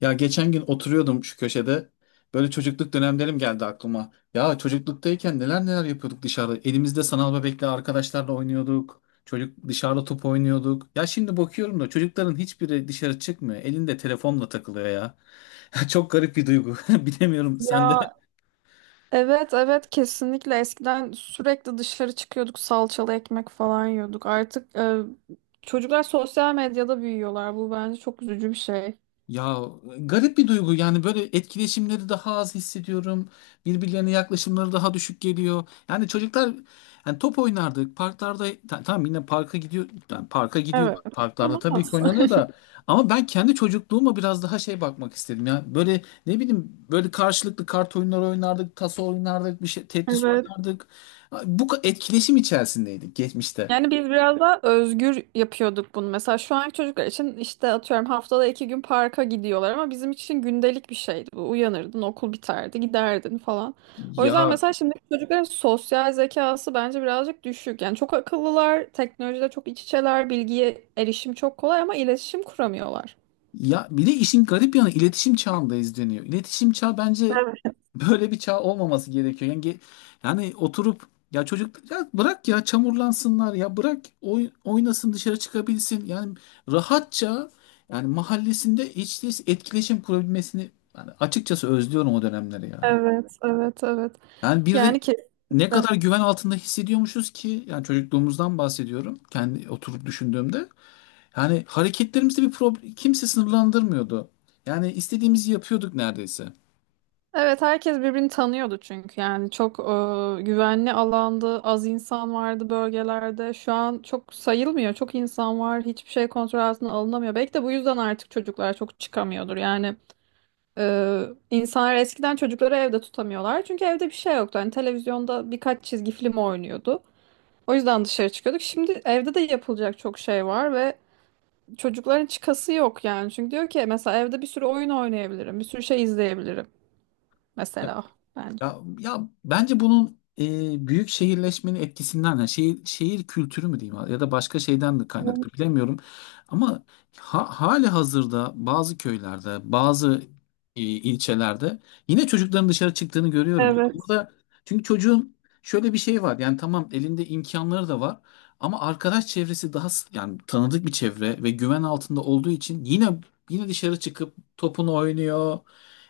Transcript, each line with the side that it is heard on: left: Ya geçen gün oturuyordum şu köşede. Böyle çocukluk dönemlerim geldi aklıma. Ya çocukluktayken neler neler yapıyorduk dışarıda. Elimizde sanal bebekle arkadaşlarla oynuyorduk. Çocuk dışarıda top oynuyorduk. Ya şimdi bakıyorum da çocukların hiçbiri dışarı çıkmıyor. Elinde telefonla takılıyor ya. Çok garip bir duygu. Bilemiyorum sende.
right: Ya evet, evet, kesinlikle eskiden sürekli dışarı çıkıyorduk, salçalı ekmek falan yiyorduk. Artık çocuklar sosyal medyada büyüyorlar. Bu bence çok üzücü bir şey.
left: Ya, garip bir duygu yani böyle etkileşimleri daha az hissediyorum. Birbirlerine yaklaşımları daha düşük geliyor. Yani çocuklar yani top oynardık parklarda tamam, yine parka gidiyor yani parka gidiyor.
right: Evet.
left: Parklarda
right: Ama
left: tabii ki
right: nasıl?
left: oynanıyor da ama ben kendi çocukluğuma biraz daha şey bakmak istedim ya. Böyle ne bileyim böyle karşılıklı kart oyunları oynardık, taso oynardık, bir şey Tetris
right: Evet.
left: oynardık. Etkileşim içerisindeydik geçmişte.
right: Yani biz biraz daha özgür yapıyorduk bunu. Mesela şu anki çocuklar için işte atıyorum haftada iki gün parka gidiyorlar ama bizim için gündelik bir şeydi bu. Uyanırdın, okul biterdi, giderdin falan. O yüzden
left: Ya
right: mesela şimdiki çocukların sosyal zekası bence birazcık düşük. Yani çok akıllılar, teknolojide çok iç içeler, bilgiye erişim çok kolay ama iletişim kuramıyorlar.
left: Ya, bir de işin garip yanı iletişim çağındayız deniyor. İletişim çağı bence
right: Evet,
left: böyle bir çağ olmaması gerekiyor. Yani, yani oturup ya çocuk ya bırak ya çamurlansınlar, ya bırak oynasın, dışarı çıkabilsin. Yani rahatça, yani mahallesinde hiç değilse etkileşim kurabilmesini, yani açıkçası özlüyorum o dönemleri yani.
right: evet, evet, evet.
left: Yani bir de
right: Yani kesinlikle.
left: ne kadar güven altında hissediyormuşuz ki yani çocukluğumuzdan bahsediyorum kendi oturup düşündüğümde. Yani hareketlerimizde bir problem, kimse sınırlandırmıyordu. Yani istediğimizi yapıyorduk neredeyse.
right: Evet, herkes birbirini tanıyordu çünkü yani çok güvenli alandı, az insan vardı bölgelerde. Şu an çok sayılmıyor, çok insan var, hiçbir şey kontrol altına alınamıyor. Belki de bu yüzden artık çocuklar çok çıkamıyordur. Yani e, insanlar eskiden çocukları evde tutamıyorlar çünkü evde bir şey yoktu. Hani televizyonda birkaç çizgi film oynuyordu. O yüzden dışarı çıkıyorduk. Şimdi evde de yapılacak çok şey var ve çocukların çıkası yok yani. Çünkü diyor ki mesela evde bir sürü oyun oynayabilirim, bir sürü şey izleyebilirim mesela. Bence.
left: Ya, bence bunun büyük şehirleşmenin etkisinden, yani şehir, şehir kültürü mü diyeyim ya da başka şeyden de kaynaklı bilemiyorum. Ama ha, hali hazırda bazı köylerde, bazı ilçelerde yine çocukların dışarı çıktığını görüyorum. Yani
right: Evet,
left: burada, çünkü çocuğun şöyle bir şey var yani tamam, elinde imkanları da var ama arkadaş çevresi daha yani tanıdık bir çevre ve güven altında olduğu için yine dışarı çıkıp topunu oynuyor.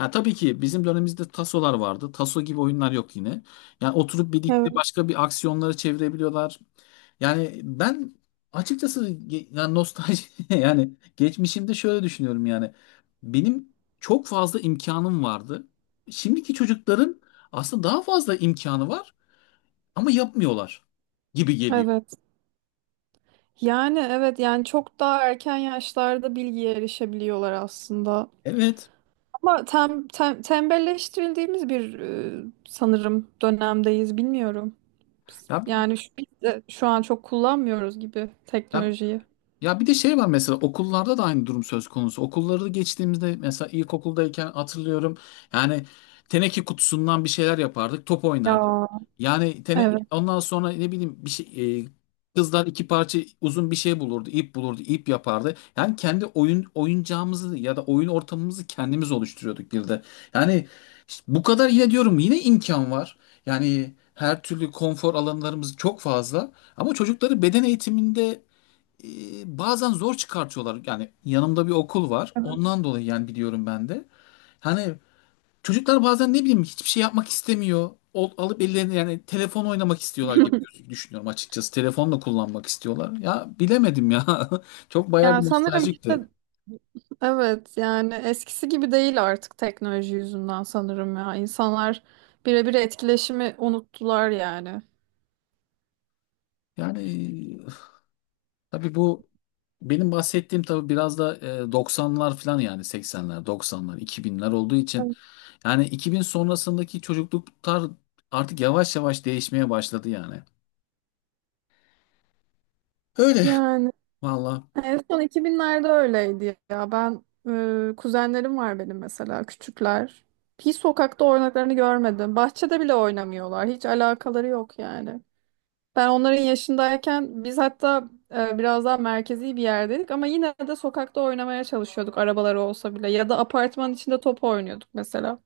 left: Ya tabii ki bizim dönemimizde tasolar vardı. Taso gibi oyunlar yok yine. Yani oturup birlikte
right: evet,
left: başka bir aksiyonları çevirebiliyorlar. Yani ben açıkçası yani nostalji yani geçmişimde şöyle düşünüyorum yani. Benim çok fazla imkanım vardı. Şimdiki çocukların aslında daha fazla imkanı var ama yapmıyorlar gibi geliyor.
right: evet. Yani evet yani çok daha erken yaşlarda bilgiye erişebiliyorlar aslında.
left: Evet.
right: Ama tembelleştirildiğimiz bir sanırım dönemdeyiz, bilmiyorum.
left: Ya,
right: Yani şu, biz de şu an çok kullanmıyoruz gibi
left: ya
right: teknolojiyi.
left: Ya, bir de şey var, mesela okullarda da aynı durum söz konusu. Okulları geçtiğimizde mesela ilkokuldayken hatırlıyorum. Yani teneke kutusundan bir şeyler yapardık, top oynardık.
right: Ya.
left: Yani
right: Evet.
left: ondan sonra ne bileyim bir şey, kızlar iki parça uzun bir şey bulurdu, ip bulurdu, ip yapardı. Yani kendi oyun oyuncağımızı ya da oyun ortamımızı kendimiz oluşturuyorduk bir de. Yani işte bu kadar, yine diyorum, yine imkan var. Yani her türlü konfor alanlarımız çok fazla ama çocukları beden eğitiminde bazen zor çıkartıyorlar. Yani yanımda bir okul var.
right: Evet.
left: Ondan dolayı yani biliyorum ben de. Hani çocuklar bazen ne bileyim hiçbir şey yapmak istemiyor. Alıp ellerine yani telefon oynamak istiyorlar gibi düşünüyorum açıkçası. Telefonla kullanmak istiyorlar. Ya bilemedim ya. Çok bayağı
right: Ya
left: bir
right: sanırım işte
left: nostaljikti.
right: evet yani eskisi gibi değil artık teknoloji yüzünden sanırım ya. İnsanlar birebir etkileşimi unuttular yani.
left: Yani tabii bu benim bahsettiğim tabii biraz da 90'lar falan, yani 80'ler, 90'lar, 2000'ler olduğu için yani 2000 sonrasındaki çocukluklar artık yavaş yavaş değişmeye başladı yani. Öyle,
right: Yani
left: valla.
right: en son iki binlerde öyleydi ya. Ben kuzenlerim var benim mesela küçükler. Hiç sokakta oynaklarını görmedim. Bahçede bile oynamıyorlar. Hiç alakaları yok yani. Ben onların yaşındayken biz hatta biraz daha merkezi bir yerdeydik ama yine de sokakta oynamaya çalışıyorduk arabaları olsa bile ya da apartmanın içinde top oynuyorduk mesela.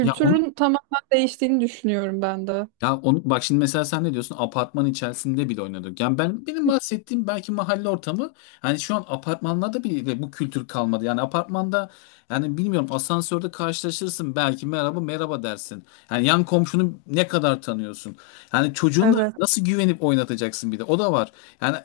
left: Ya onu
right: tamamen değiştiğini düşünüyorum ben de.
left: Ya onu, bak şimdi mesela sen ne diyorsun? Apartman içerisinde bile oynadık. Yani ben, benim bahsettiğim belki mahalle ortamı. Hani şu an apartmanlarda bile bu kültür kalmadı. Yani apartmanda, yani bilmiyorum, asansörde karşılaşırsın belki, merhaba merhaba dersin. Yani yan komşunu ne kadar tanıyorsun? Yani çocuğuna
right: Evet.
left: nasıl güvenip oynatacaksın, bir de o da var. Yani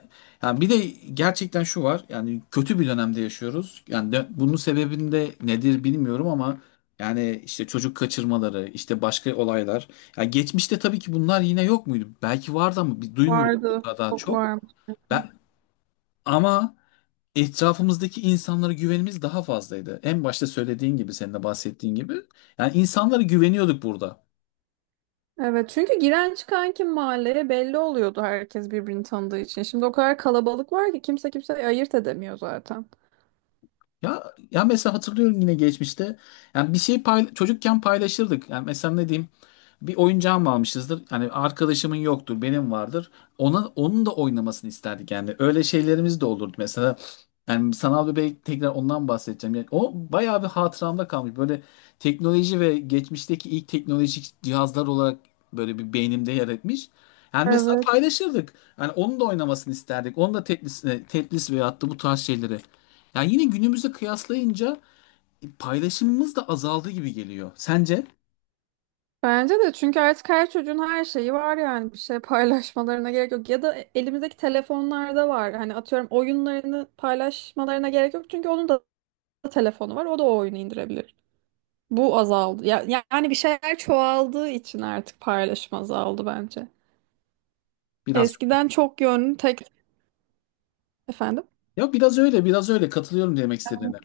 left: yani bir de gerçekten şu var. Yani kötü bir dönemde yaşıyoruz. Yani bunun sebebinde nedir bilmiyorum ama yani işte çocuk kaçırmaları, işte başka olaylar. Ya geçmişte tabii ki bunlar yine yok muydu? Belki vardı ama biz duymuyorduk bu
right: Vardı.
left: kadar
right: Çok
left: çok.
right: var.
left: Ben Ama etrafımızdaki insanlara güvenimiz daha fazlaydı. En başta söylediğin gibi, senin de bahsettiğin gibi. Yani insanlara güveniyorduk burada.
right: Evet çünkü giren çıkan kim mahalleye belli oluyordu herkes birbirini tanıdığı için. Şimdi o kadar kalabalık var ki kimse kimseyi ayırt edemiyor zaten.
left: Ya, mesela hatırlıyorum yine geçmişte. Yani bir şey çocukken paylaşırdık. Yani mesela ne diyeyim? Bir oyuncağımı almışızdır. Hani arkadaşımın yoktur, benim vardır. Ona, onun da oynamasını isterdik yani. Öyle şeylerimiz de olurdu mesela. Yani sanal bebek, tekrar ondan bahsedeceğim. Yani o bayağı bir hatıramda kalmış. Böyle teknoloji ve geçmişteki ilk teknolojik cihazlar olarak böyle bir beynimde yer etmiş. Yani mesela
right: Evet.
left: paylaşırdık. Yani onun da oynamasını isterdik. Onun da Tetris'ine, Tetris veyahut da bu tarz şeyleri. Yani yine günümüzde kıyaslayınca paylaşımımız da azaldı gibi geliyor. Sence?
right: Bence de çünkü artık her çocuğun her şeyi var yani bir şey paylaşmalarına gerek yok. Ya da elimizdeki telefonlarda var. Hani atıyorum oyunlarını paylaşmalarına gerek yok. Çünkü onun da telefonu var. O da o oyunu indirebilir. Bu azaldı. Ya, yani bir şeyler çoğaldığı için artık paylaşım azaldı bence.
left: Biraz öyle.
right: Eskiden çok yönlü tek efendim.
left: Ya biraz öyle, biraz öyle. Katılıyorum demek istediğine.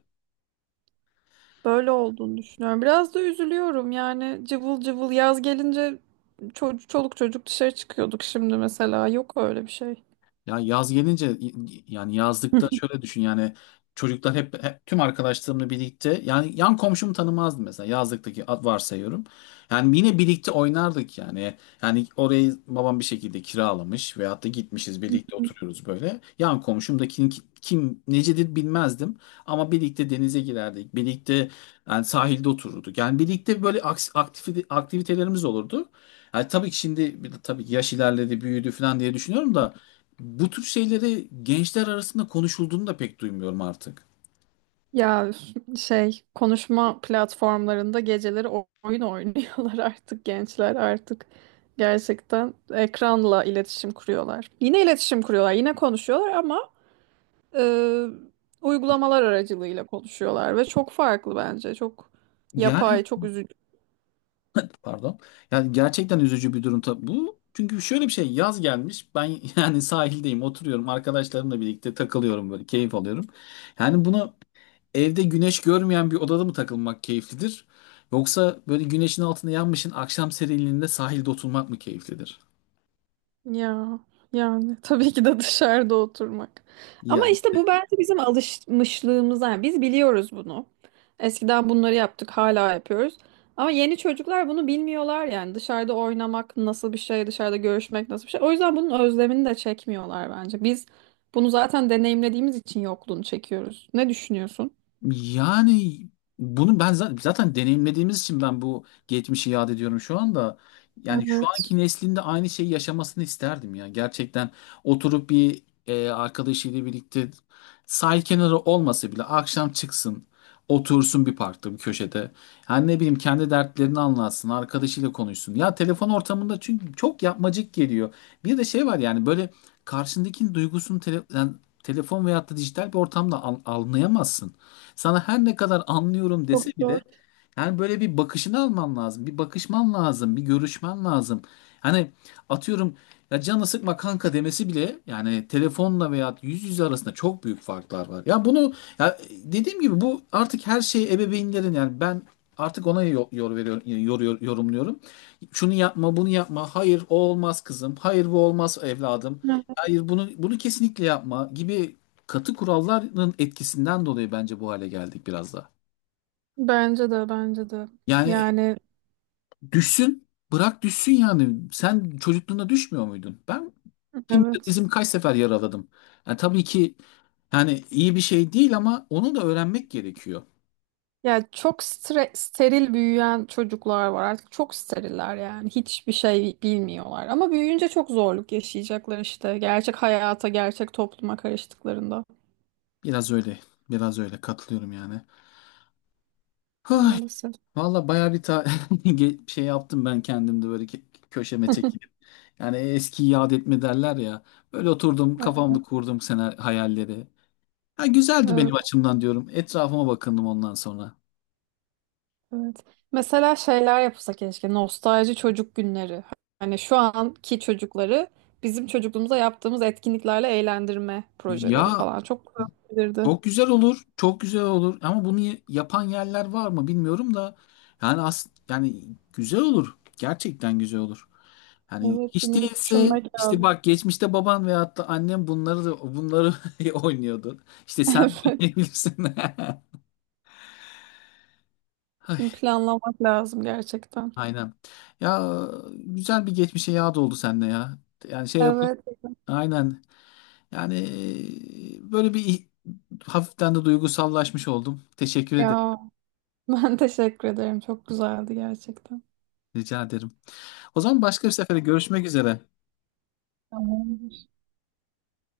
right: Böyle olduğunu düşünüyorum. Biraz da üzülüyorum yani cıvıl cıvıl yaz gelince çoluk çocuk dışarı çıkıyorduk, şimdi mesela yok öyle bir şey.
left: Ya yaz gelince, yani yazlıkta şöyle düşün yani, çocuklar hep tüm arkadaşlarımla birlikte, yani yan komşumu tanımazdım mesela yazlıktaki, varsayıyorum. Yani yine birlikte oynardık yani. Yani orayı babam bir şekilde kiralamış veyahut da gitmişiz, birlikte oturuyoruz böyle. Yan komşumdakinin kim necedir bilmezdim ama birlikte denize girerdik. Birlikte, yani sahilde otururduk. Yani birlikte böyle aktivitelerimiz olurdu. Yani tabii ki şimdi bir de, tabii ki yaş ilerledi, büyüdü falan diye düşünüyorum da, bu tür şeyleri gençler arasında konuşulduğunu da pek duymuyorum artık.
right: Ya şey, konuşma platformlarında geceleri oyun oynuyorlar artık gençler, artık gerçekten ekranla iletişim kuruyorlar. Yine iletişim kuruyorlar, yine konuşuyorlar ama e, uygulamalar aracılığıyla konuşuyorlar ve çok farklı, bence çok
left: Yani
right: yapay, çok üzücü.
left: pardon. Yani gerçekten üzücü bir durum tabii bu. Çünkü şöyle bir şey, yaz gelmiş. Ben yani sahildeyim, oturuyorum arkadaşlarımla birlikte, takılıyorum böyle, keyif alıyorum. Yani buna, evde güneş görmeyen bir odada mı takılmak keyiflidir? Yoksa böyle güneşin altında yanmışın, akşam serinliğinde sahilde oturmak mı keyiflidir?
right: Ya yani tabii ki de dışarıda oturmak. Ama
left: Ya.
right: işte bu bence bizim alışmışlığımız. Yani biz biliyoruz bunu. Eskiden bunları yaptık, hala yapıyoruz. Ama yeni çocuklar bunu bilmiyorlar yani. Dışarıda oynamak nasıl bir şey, dışarıda görüşmek nasıl bir şey. O yüzden bunun özlemini de çekmiyorlar bence. Biz bunu zaten deneyimlediğimiz için yokluğunu çekiyoruz. Ne düşünüyorsun?
left: Yani bunu ben zaten deneyimlediğimiz için ben bu geçmişi yad ediyorum şu anda. Yani şu
right: Evet.
left: anki neslinde aynı şeyi yaşamasını isterdim ya. Gerçekten oturup bir arkadaşıyla birlikte, sahil kenarı olmasa bile akşam çıksın, otursun bir parkta, bir köşede. Yani ne bileyim kendi dertlerini anlatsın, arkadaşıyla konuşsun. Ya telefon ortamında çünkü çok yapmacık geliyor. Bir de şey var, yani böyle karşındakinin duygusunu yani telefon veyahut da dijital bir ortamda anlayamazsın. Sana her ne kadar anlıyorum
right: Çok
left: dese bile
right: zor.
left: yani böyle bir bakışını alman lazım. Bir bakışman lazım. Bir görüşmen lazım. Hani atıyorum, ya canı sıkma kanka demesi bile, yani telefonla veya yüz yüze arasında çok büyük farklar var. Ya bunu, ya dediğim gibi bu artık her şey ebeveynlerin, yani ben artık ona yor, yor veriyorum, yor, yor, yorumluyorum. Şunu yapma, bunu yapma. Hayır, o olmaz kızım. Hayır, bu olmaz evladım.
right: Evet.
left: Hayır, bunu kesinlikle yapma gibi katı kuralların etkisinden dolayı bence bu hale geldik biraz da.
right: Bence de, bence de.
left: Yani
right: Yani
left: düşsün, bırak düşsün yani. Sen çocukluğunda düşmüyor muydun? Ben kim bilir
right: evet.
left: dizimi kaç sefer yaraladım. Yani tabii ki, yani iyi bir şey değil ama onu da öğrenmek gerekiyor.
right: Ya çok steril büyüyen çocuklar var artık, çok steriller yani, hiçbir şey bilmiyorlar ama büyüyünce çok zorluk yaşayacaklar işte gerçek hayata, gerçek topluma karıştıklarında
left: Biraz öyle, biraz öyle, katılıyorum yani. Ay,
right: maalesef.
left: valla bayağı bir şey yaptım ben kendimde, böyle köşeme çekilip. Yani eskiyi yad etme derler ya. Böyle oturdum, kafamda kurdum sene hayalleri. Ha, güzeldi
right: Evet,
left: benim açımdan diyorum. Etrafıma bakındım ondan sonra.
right: evet. Mesela şeyler yapılsa keşke, nostalji çocuk günleri, hani şu anki çocukları bizim çocukluğumuza yaptığımız etkinliklerle eğlendirme projeleri
left: Ya
right: falan çok güzel olabilirdi.
left: çok güzel olur, çok güzel olur. Ama bunu yapan yerler var mı bilmiyorum da. Yani yani güzel olur. Gerçekten güzel olur. Yani
right: Evet,
left: hiç
right: bunu bir
left: değilse
right: düşünmek
left: işte
right: lazım.
left: bak, geçmişte baban veyahut da annem bunları oynuyordu. İşte sen de
right: Evet,
left: oynayabilirsin.
right: bunu
left: Ay,
right: planlamak lazım gerçekten.
left: Aynen. Ya güzel bir geçmişe yağ doldu sende ya. Yani şey yapın.
right: Evet.
left: Aynen. Yani böyle bir, hafiften de duygusallaşmış oldum. Teşekkür ederim.
right: Ya ben teşekkür ederim. Çok güzeldi gerçekten.
left: Rica ederim. O zaman başka bir sefere görüşmek üzere.